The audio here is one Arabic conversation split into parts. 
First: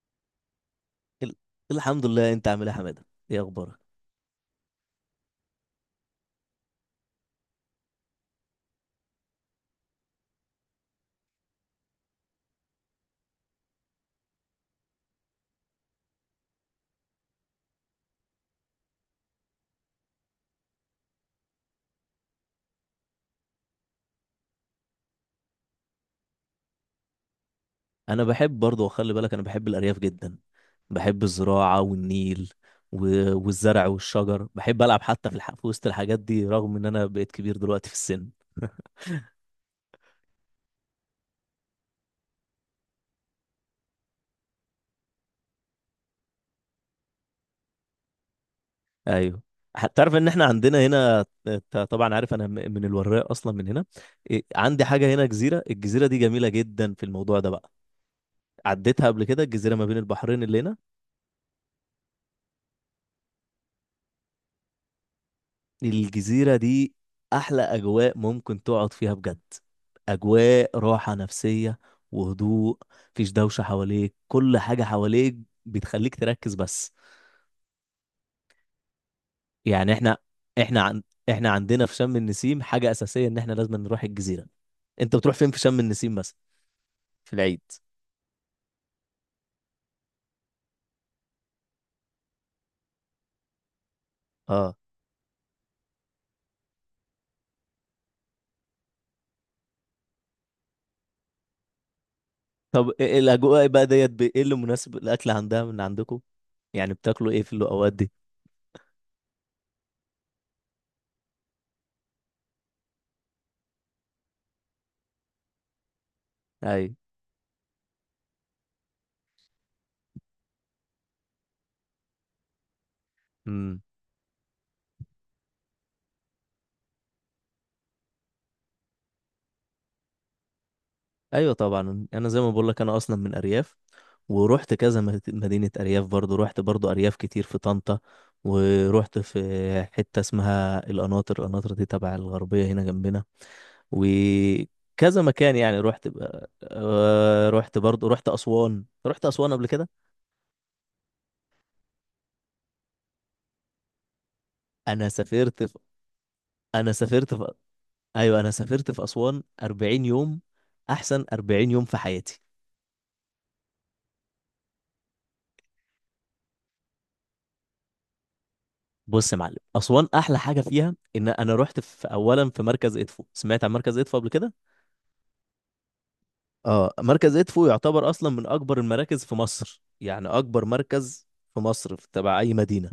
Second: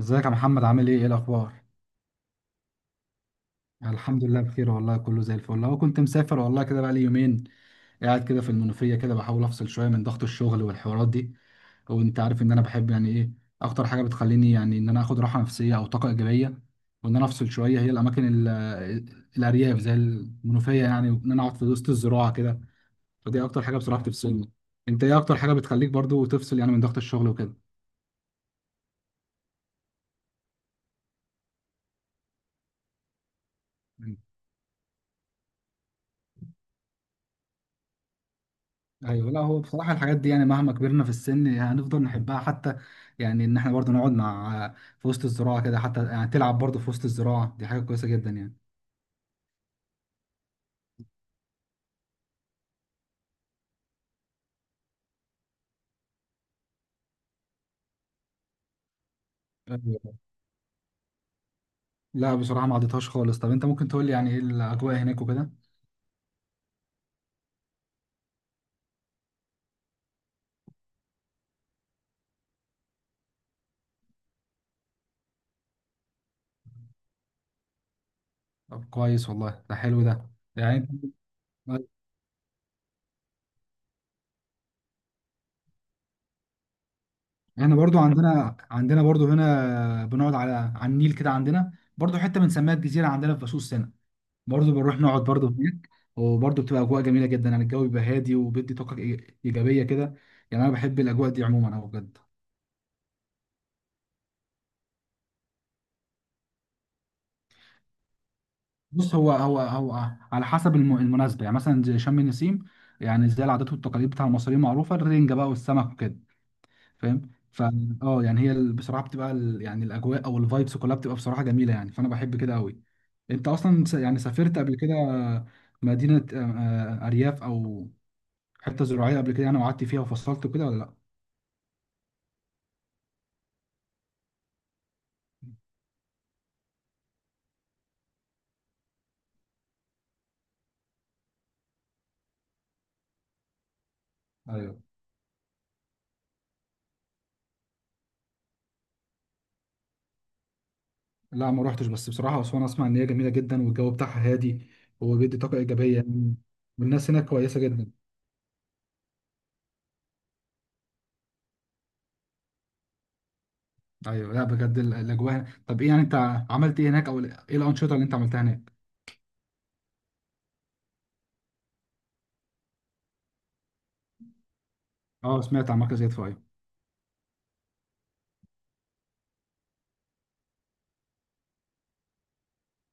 ازيك يا محمد، عامل ايه؟ ايه ال- الاخبار؟ الحمد لله، انت عامل ايه يا حماده؟ ايه اخبارك؟ الحمد لله بخير والله، كله زي الفل. هو كنت مسافر والله، كده بقى لي يومين قاعد كده في المنوفيه، كده بحاول افصل شويه من ضغط الشغل والحوارات دي. وانت عارف ان انا بحب يعني ايه اكتر حاجه بتخليني، يعني ان انا اخد راحه نفسيه او طاقه ايجابيه وان انا افصل شويه، هي الاماكن الارياف زي المنوفيه يعني، وان انا اقعد في وسط الزراعه كده. فدي اكتر حاجه بصراحه بتفصلني. انت ايه اكتر حاجه بتخليك برضو تفصل يعني من ضغط الشغل وكده؟ انا بحب برضه، وخلي بالك انا بحب الارياف جدا. بحب الزراعه والنيل والزرع والشجر. بحب العب حتى في وسط الحاجات دي رغم ان انا بقيت كبير دلوقتي في السن. ايوه. لا هو بصراحه الحاجات دي يعني مهما كبرنا في السن هنفضل نحبها، حتى يعني ان احنا برضو نقعد مع في وسط الزراعه كده. حتى يعني تلعب برضو في وسط الزراعه، دي حاجه كويسه جدا يعني. ايوه. تعرف ان احنا عندنا هنا، انت طبعا عارف انا من الوراق اصلا من هنا. إيه، عندي حاجه هنا، جزيره. الجزيره دي جميله جدا في الموضوع ده بقى. عديتها قبل كده، الجزيره ما بين أيوة. البحرين اللي هنا. لا بصراحه ما عدتهاش خالص. طب انت ممكن تقول لي يعني ايه الاجواء هناك وكده؟ الجزيرة دي أحلى أجواء ممكن تقعد فيها بجد. أجواء راحة نفسية وهدوء، مفيش دوشة حواليك. كل حاجة حواليك بتخليك تركز بس. طب كويس والله، ده يعني حلو احنا ده. احنا يعني عن... احنا عندنا في شم النسيم حاجة أساسية، إن احنا لازم نروح الجزيرة. أنت بتروح فين في شم النسيم مثلا، في العيد؟ احنا برضو عندنا، عندنا برضو هنا بنقعد على النيل كده. عندنا برضو حته بنسميها الجزيره عندنا في باسوس هنا. برضه اه. بنروح نقعد برضه هناك، وبرضه بتبقى اجواء جميله جدا يعني. الجو بيبقى هادي وبيدي طاقه ايجابيه كده، يعني انا بحب الاجواء دي عموما او بجد. طب إيه الأجواء بقى ديت، إيه اللي مناسب الأكل عندها من عندكم؟ يعني بتاكلوا إيه في الأوقات دي؟ بص، هو على حسب المناسبه، يعني مثلا زي شم النسيم، يعني زي العادات والتقاليد بتاع المصريين معروفه، الرنجه بقى والسمك وكده. ايوه. فاهم؟ اه يعني هي بصراحه بتبقى يعني الاجواء او الفايبس كلها بتبقى بصراحه جميله يعني، فانا بحب كده قوي. انت امم. اصلا يعني سافرت قبل كده مدينه، ارياف او حته زراعيه قبل كده يعني، وقعدت فيها وفصلت وكده ولا لا؟ ايوه طبعا، انا زي ما بقول لك انا اصلا من ارياف، ورحت كذا مدينة أرياف. برضو رحت برضو أرياف كتير في طنطا، ورحت في حتة اسمها القناطر. القناطر دي تبع الغربية هنا جنبنا، ايوه. وكذا مكان. يعني رحت رحت برضو، رحت أسوان، رحت أسوان قبل كده. لا ما روحتش، بس بصراحه اسوان اسمع ان هي جميله جدا والجو بتاعها هادي أنا وبيدي طاقه سافرت في ايجابيه يعني، أنا والناس هناك سافرت في كويسه جدا. أيوة أنا سافرت في أسوان 40 يوم، أحسن 40 يوم في حياتي. ايوه. لا بجد الاجواء طب ايه يعني انت عملت ايه هناك، او ايه الانشطه اللي انت عملتها هناك؟ بص يا معلم، أسوان أحلى حاجة فيها إن أنا رحت في أولا في مركز إدفو. سمعت عن مركز إدفو قبل كده؟ اه سمعت عن مركز يدفع، ايوه. اه. مركز ادفو يعتبر اصلا من اكبر المراكز في مصر، يعني اكبر مركز في مصر في تبع اي مدينه.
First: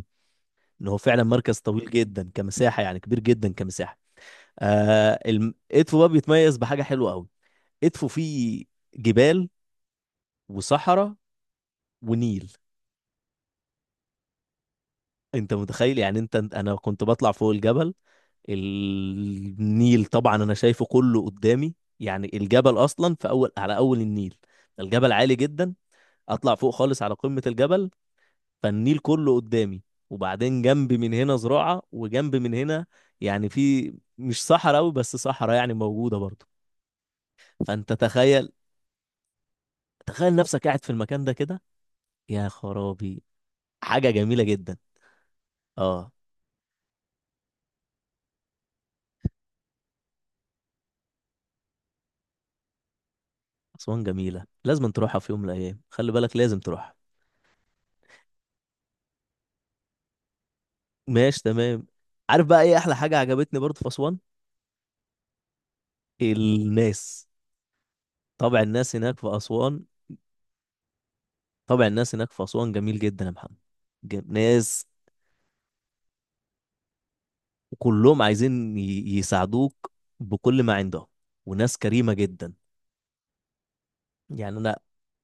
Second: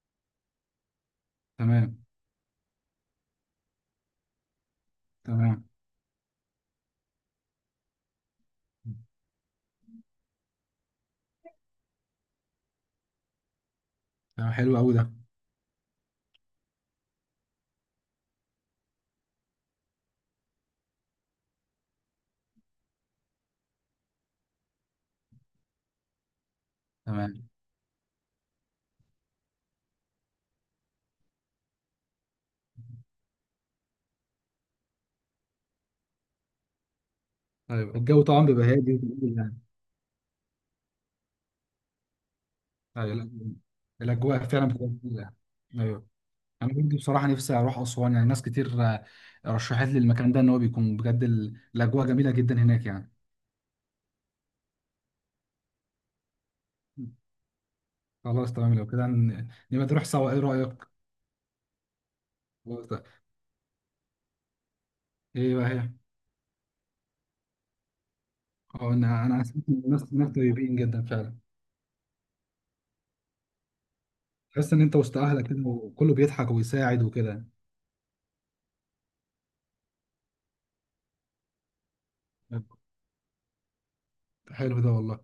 ان هو فعلا مركز طويل تمام. جدا كمساحه، يعني كبير جدا كمساحه. تمام. ادفو بقى بيتميز بحاجه حلوه قوي. ادفو فيه جبال وصحراء ونيل. تمام، حلو قوي ده. انت متخيل؟ يعني انت انا كنت بطلع فوق الجبل، النيل طبعا انا شايفه كله قدامي. يعني الجبل اصلا في اول على اول النيل، الجبل عالي جدا. اطلع فوق خالص على قمة تمام. الجبل، فالنيل كله قدامي، وبعدين جنبي من هنا زراعة، وجنب من هنا يعني في مش صحراء أوي، بس صحراء يعني موجودة برضه. فأنت ايوه، الجو طبعا تخيل، بيبقى هادي وجميل يعني. تخيل نفسك قاعد في المكان ده كده. يا ايوه. خرابي، لا، حاجة جميلة الاجواء فعلا جدا. بتبقى جميله يعني. ايوه. اه. انا كنت بصراحه نفسي اروح اسوان، يعني ناس كتير رشحت لي المكان ده ان هو بيكون بجد الاجواء جميله جدا هناك يعني. أسوان جميلة، لازم تروحها في يوم من الأيام، خلي بالك لازم تروحها. خلاص تمام، لو كده نبقى نروح سوا، ايه رأيك؟ ماشي تمام. عارف بقى ايه خلاص أحلى ده. حاجة عجبتني برضه في أسوان؟ ايه بقى هي؟ الناس، طبع اه، الناس هناك انا في انا حسيت إن أسوان. الناس ناس طيبين جدا فعلا. طبع الناس هناك في أسوان جميل جدا يا محمد. تحس ان ناس انت وسط اهلك كده، وكله بيضحك ويساعد وكده. وكلهم عايزين يساعدوك بكل ما عندهم، وناس كريمة جدا. يعني أنا حلو ده والله.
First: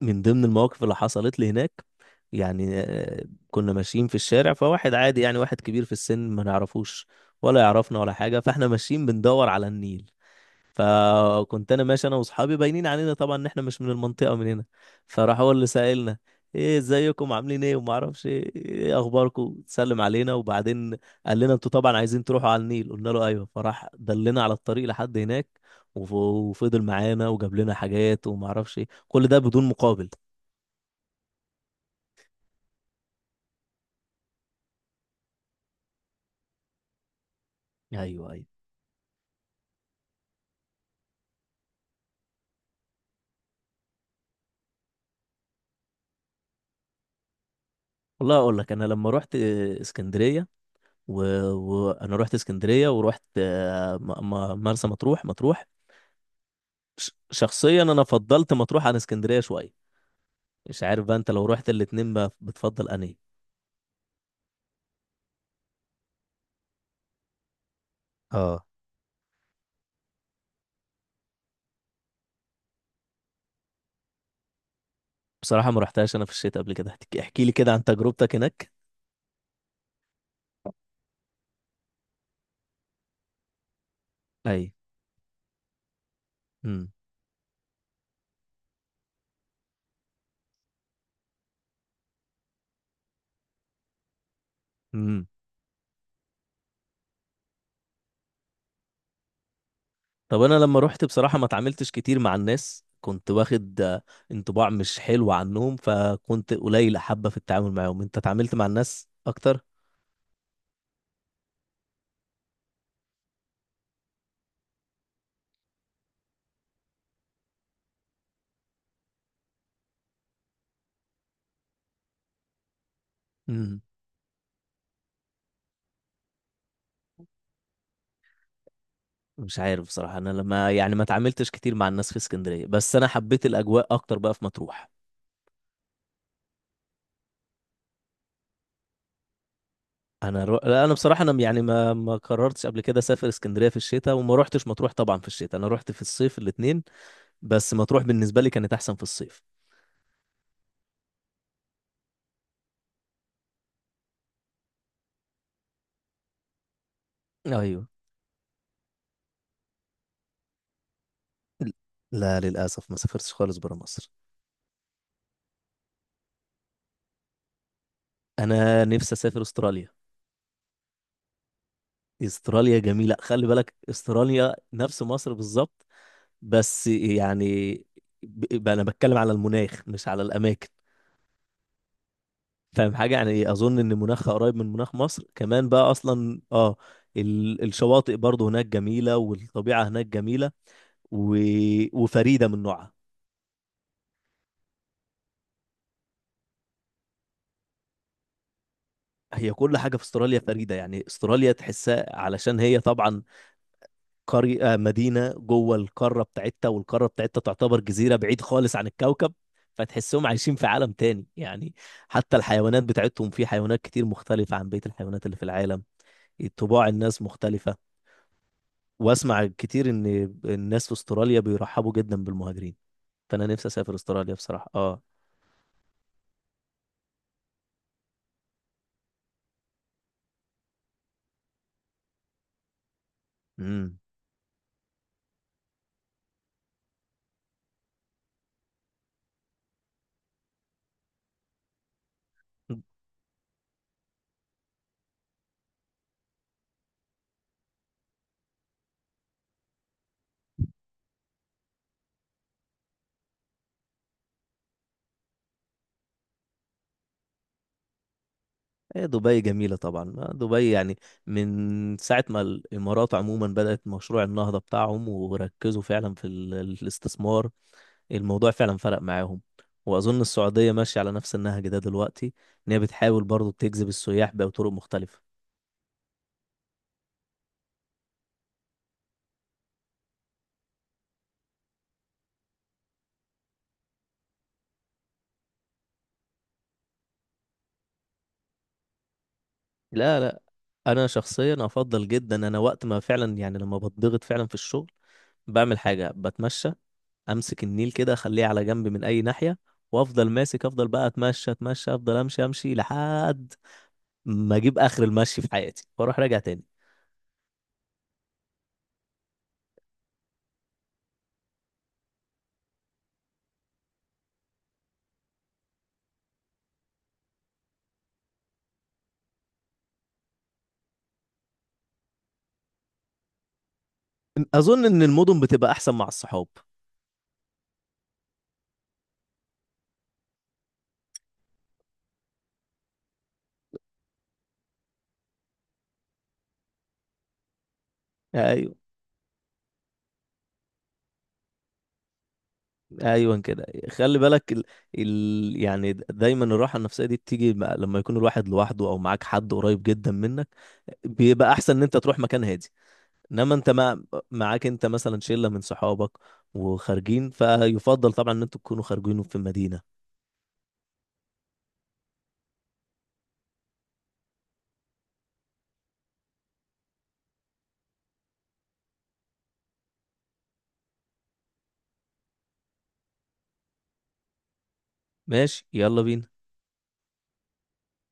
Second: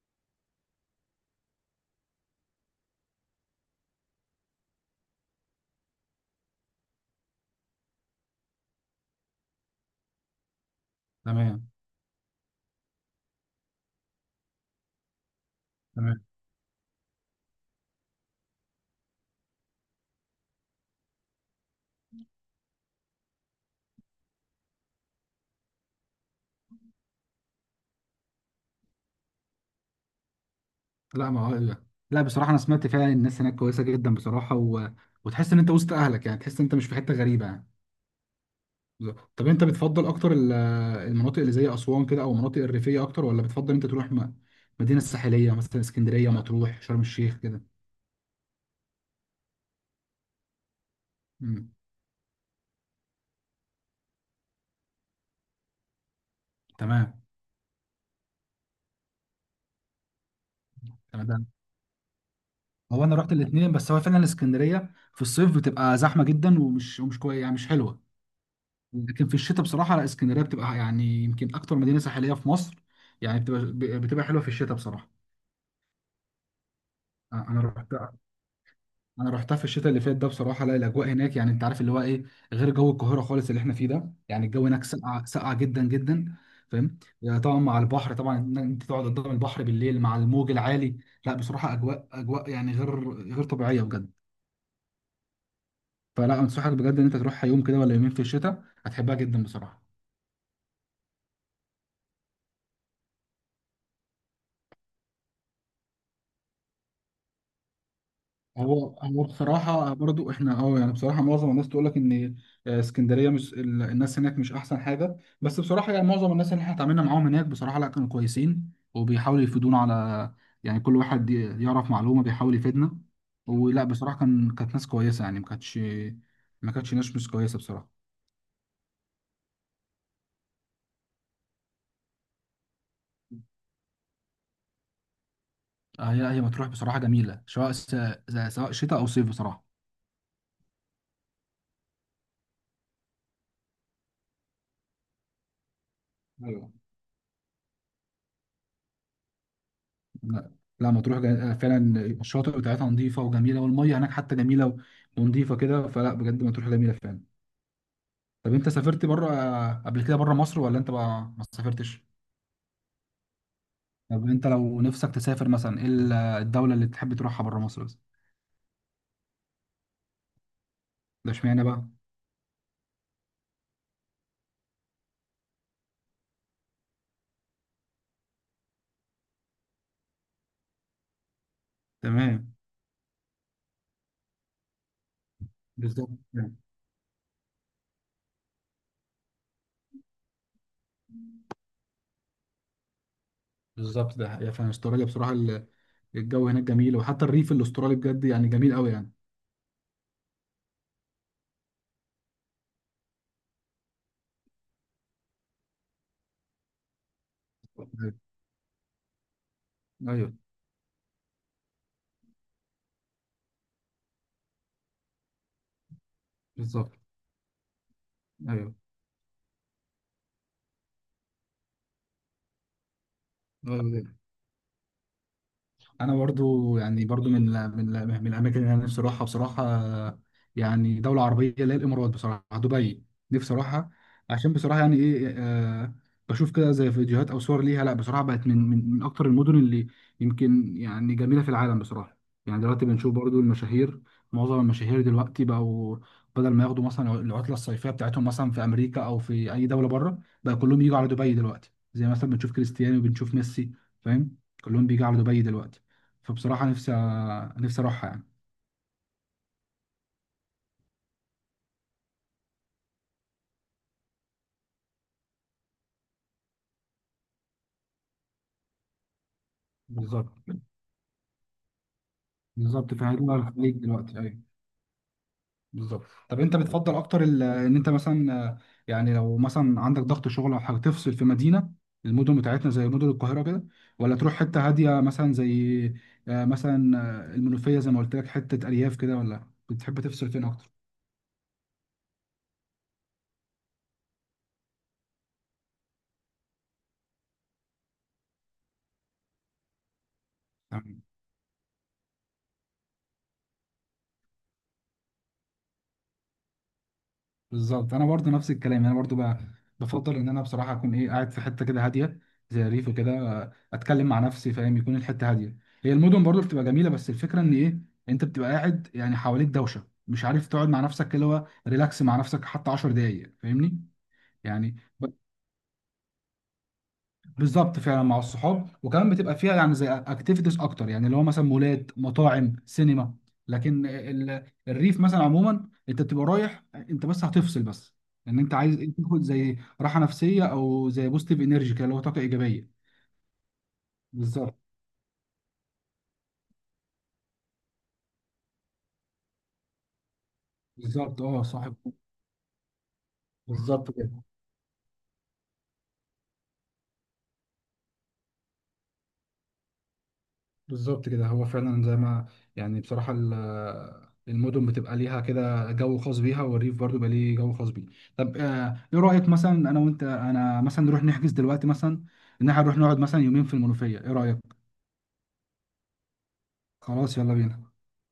من ضمن المواقف اللي حصلت لي هناك، يعني آه، كنا ماشيين في الشارع، فواحد عادي يعني واحد كبير في السن، ما نعرفوش ولا يعرفنا ولا حاجة، فاحنا ماشيين بندور على النيل. تمام، فكنت انا ماشي انا واصحابي، باينين علينا طبعا ان احنا مش من المنطقه من هنا. فراح هو اللي سائلنا، تمام. ايه ازيكم، عاملين ايه، وما اعرفش ايه، إيه اخباركم، سلم علينا. وبعدين قال لنا انتوا طبعا عايزين تروحوا على النيل. قلنا له ايوه، فراح دلنا على الطريق لحد هناك. وفضل معانا، وجاب لنا حاجات وما اعرفش ايه، كل ده بدون مقابل. لا ما هو إيه. لا بصراحة انا سمعت فعلا إن الناس هناك كويسة جدا بصراحة، و... وتحس ان انت وسط اهلك، يعني تحس ان انت مش في حتة غريبة يعني. ايوه، ايوه. بالظبط. طب انت بتفضل اكتر المناطق اللي زي اسوان كده، او المناطق الريفية اكتر، ولا بتفضل انت تروح مدينة ساحلية مثلا، اسكندرية، مطروح، شرم الشيخ كده؟ والله اقول لك، انا لما رحت اسكندريه، مم. أنا رحت اسكندريه، ورحت آه، مرسى مطروح، مطروح. تمام. شخصيا انا فضلت مطروح عن اسكندريه شويه. مش عارف بقى انت لو تمام. رحت الاتنين بقى بتفضل هو انا انهي. رحت الاثنين، بس هو فعلا الاسكندريه في الصيف بتبقى زحمه جدا، ومش كويس يعني، مش حلوه. اه. لكن في الشتاء بصراحه لا، اسكندريه بتبقى يعني يمكن اكتر مدينه ساحليه في مصر، يعني بتبقى حلوه في الشتاء بصراحه. بصراحه ما رحتهاش انا في الشتاء قبل كده، احكي، احكي لي انا كده عن رحت تجربتك هناك. انا رحتها في الشتاء اللي فات ده بصراحه. لا الاجواء هناك يعني انت عارف اللي هو ايه، غير جو القاهره خالص اللي احنا فيه ده. يعني الجو اي. هناك ساقع ساقع جدا جدا، امم. فاهم يعني؟ طبعا مع البحر، طبعا إن انت تقعد قدام البحر بالليل مع الموج العالي، لا بصراحه اجواء اجواء يعني غير طبيعيه بجد. امم. فلا، انصحك بجد ان انت تروحها يوم كده ولا يومين في الشتاء، هتحبها جدا بصراحه. طب انا لما رحت، بصراحه ما اتعاملتش كتير مع الناس، كنت واخد آه، انطباع مش حلو عنهم، فكنت قليل حبه في التعامل معاهم. انت اتعاملت مع هو الناس هو اكتر؟ بصراحه برضو احنا، يعني بصراحه معظم الناس تقول لك ان اسكندريه مش الناس هناك مش احسن حاجه، بس بصراحه يعني معظم الناس اللي احنا اتعاملنا معاهم هناك بصراحه لا، كانوا كويسين وبيحاولوا يفيدونا على، يعني كل واحد يعرف معلومه بيحاول يفيدنا. امم. ولا بصراحه كانت ناس كويسه يعني، ما كانتش ناس مش كويسه بصراحه. مش عارف بصراحه، انا لما يعني ما اتعاملتش كتير مع الناس في اسكندريه، بس انا حبيت الاجواء اكتر بقى في مطروح. هي مطروح بصراحه جميله، سواء سواء شتاء او صيف بصراحه. لا انا بصراحه انا يعني ما قررتش قبل كده اسافر اسكندريه في الشتاء، وما روحتش مطروح طبعا في الشتاء، انا روحت في الصيف ايوه. الاثنين. بس مطروح بالنسبه لي كانت احسن في الصيف. لا لا، مطروح فعلا الشواطئ بتاعتها نظيفه وجميله، والميه هناك حتى جميله ونظيفه كده، فلا بجد مطروح جميله فعلا. ايوه. طب انت سافرت بره قبل كده، بره مصر، ولا انت بقى ما سافرتش؟ لا للاسف ما سافرتش خالص برا مصر. طب انت لو نفسك تسافر مثلا، ايه الدوله اللي تحب تروحها بره مصر بس؟ انا نفسي اسافر استراليا. ده اشمعنى بقى؟ استراليا جميله، خلي بالك استراليا نفس مصر بالظبط. بس يعني انا بتكلم على المناخ مش على الاماكن، تمام. فاهم حاجة؟ يعني أظن إن مناخها قريب من مناخ مصر كمان بقى بالظبط أصلا. يعني. آه. الشواطئ برضه هناك جميلة، والطبيعة هناك جميلة، و... وفريدة من نوعها. بالظبط، ده هي فعلا استراليا بصراحه الجو هناك جميل، وحتى الريف الاسترالي بجد يعني جميل قوي يعني. هي كل حاجة في استراليا فريدة. يعني استراليا تحسها علشان هي طبعا قرية آه، مدينة جوه القارة بتاعتها، والقارة بتاعتها تعتبر ايوه. جزيرة بعيد خالص عن الكوكب، فتحسهم أيوة. عايشين في عالم تاني يعني. حتى الحيوانات بتاعتهم، في حيوانات كتير مختلفة عن بقية الحيوانات اللي في العالم. طباع بالظبط. الناس مختلفة. واسمع كتير ان الناس في استراليا بيرحبوا جدا بالمهاجرين، فانا نفسي اسافر ايوه، استراليا بصراحه. اه. انا برضو يعني برضو من من الاماكن اللي انا نفسي اروحها بصراحه، يعني دوله عربيه اللي هي الامارات، بصراحه دبي، نفسي اروحها. امم. عشان بصراحه يعني ايه، بشوف كده زي فيديوهات او صور ليها. لا بصراحه بقت من اكتر المدن اللي يمكن يعني جميله في العالم بصراحه. يعني دلوقتي بنشوف برضو المشاهير، معظم المشاهير دلوقتي بقوا بدل ما ياخدوا مثلا العطله الصيفيه بتاعتهم مثلا في امريكا او في اي دوله بره بقى، كلهم يجوا على دبي دلوقتي، زي مثلا بنشوف كريستيانو، بنشوف ميسي، فاهم؟ كلهم بيجوا على دبي دلوقتي، فبصراحة نفسي، أروحها يعني. هي دبي جميله طبعا، آه، دبي يعني من ساعه ما الامارات عموما بدات مشروع النهضه بتاعهم، وركزوا فعلا في الاستثمار، الموضوع فعلا فرق معاهم. واظن بالظبط. السعوديه ماشيه على نفس النهج ده دلوقتي. ان هي بالظبط، بتحاول فهجوم برضو الخليج تجذب دلوقتي. السياح أيوة، بطرق مختلفه. بالظبط. طب أنت بتفضل أكتر إن أنت مثلا يعني لو مثلا عندك ضغط شغل أو حاجة تفصل في مدينة، المدن بتاعتنا زي مدن القاهرة كده، ولا تروح حتة هادية مثلا زي مثلا المنوفية زي ما قلت لك، حتة أرياف كده، ولا بتحب لا تفصل لا فين أكتر؟ انا شخصيا افضل جدا، انا وقت ما فعلا يعني لما بتضغط فعلا في الشغل، بعمل حاجه، بتمشى، امسك النيل كده، اخليه على جنب من اي ناحيه، وافضل ماسك، افضل بقى اتمشى اتمشى، افضل امشي امشي لحد ما اجيب اخر المشي في حياتي، واروح راجع تاني. بالظبط، انا برضو نفس الكلام. انا برضو بفضل ان انا بصراحه اكون ايه، قاعد في حته كده هاديه زي الريف وكده، اتكلم مع نفسي فاهم، يكون الحته هاديه. هي المدن برضو بتبقى جميله، بس الفكره ان ايه، انت بتبقى قاعد يعني حواليك دوشه، مش عارف تقعد مع نفسك كده اللي هو ريلاكس مع نفسك حتى 10 دقايق، فاهمني يعني؟ اظن ان المدن بتبقى احسن مع الصحاب. بالظبط، فعلا مع الصحاب، وكمان بتبقى فيها يعني زي اكتيفيتيز اكتر، يعني اللي هو مثلا مولات، مطاعم، سينما. لكن الريف مثلا عموما انت بتبقى رايح انت بس هتفصل بس، لان انت ايوه، عايز تاخد زي راحه نفسيه او زي بوزيتيف انرجي كده اللي هو طاقه ايجابيه. ايوه كده، خلي بالك بالظبط. يعني دايما الراحه النفسيه دي بتيجي لما يكون الواحد لوحده، او معاك حد قريب جدا منك، بالظبط. اه بيبقى صاحب. احسن ان انت تروح مكان هادي. انما بالظبط كده. معاك انت مثلا شله من صحابك وخارجين، فيفضل طبعا ان انتوا تكونوا خارجين في مدينه. بالظبط كده، هو فعلا زي ما يعني بصراحة المدن بتبقى ليها كده جو خاص بيها، والريف برضو بقى ليه جو خاص بيه. طب ايه رأيك مثلا انا وانت، مثلا نروح نحجز دلوقتي، مثلا ان احنا نروح نقعد مثلا يومين في المنوفية، ايه رأيك؟ ماشي يلا بينا. خلاص يلا بينا.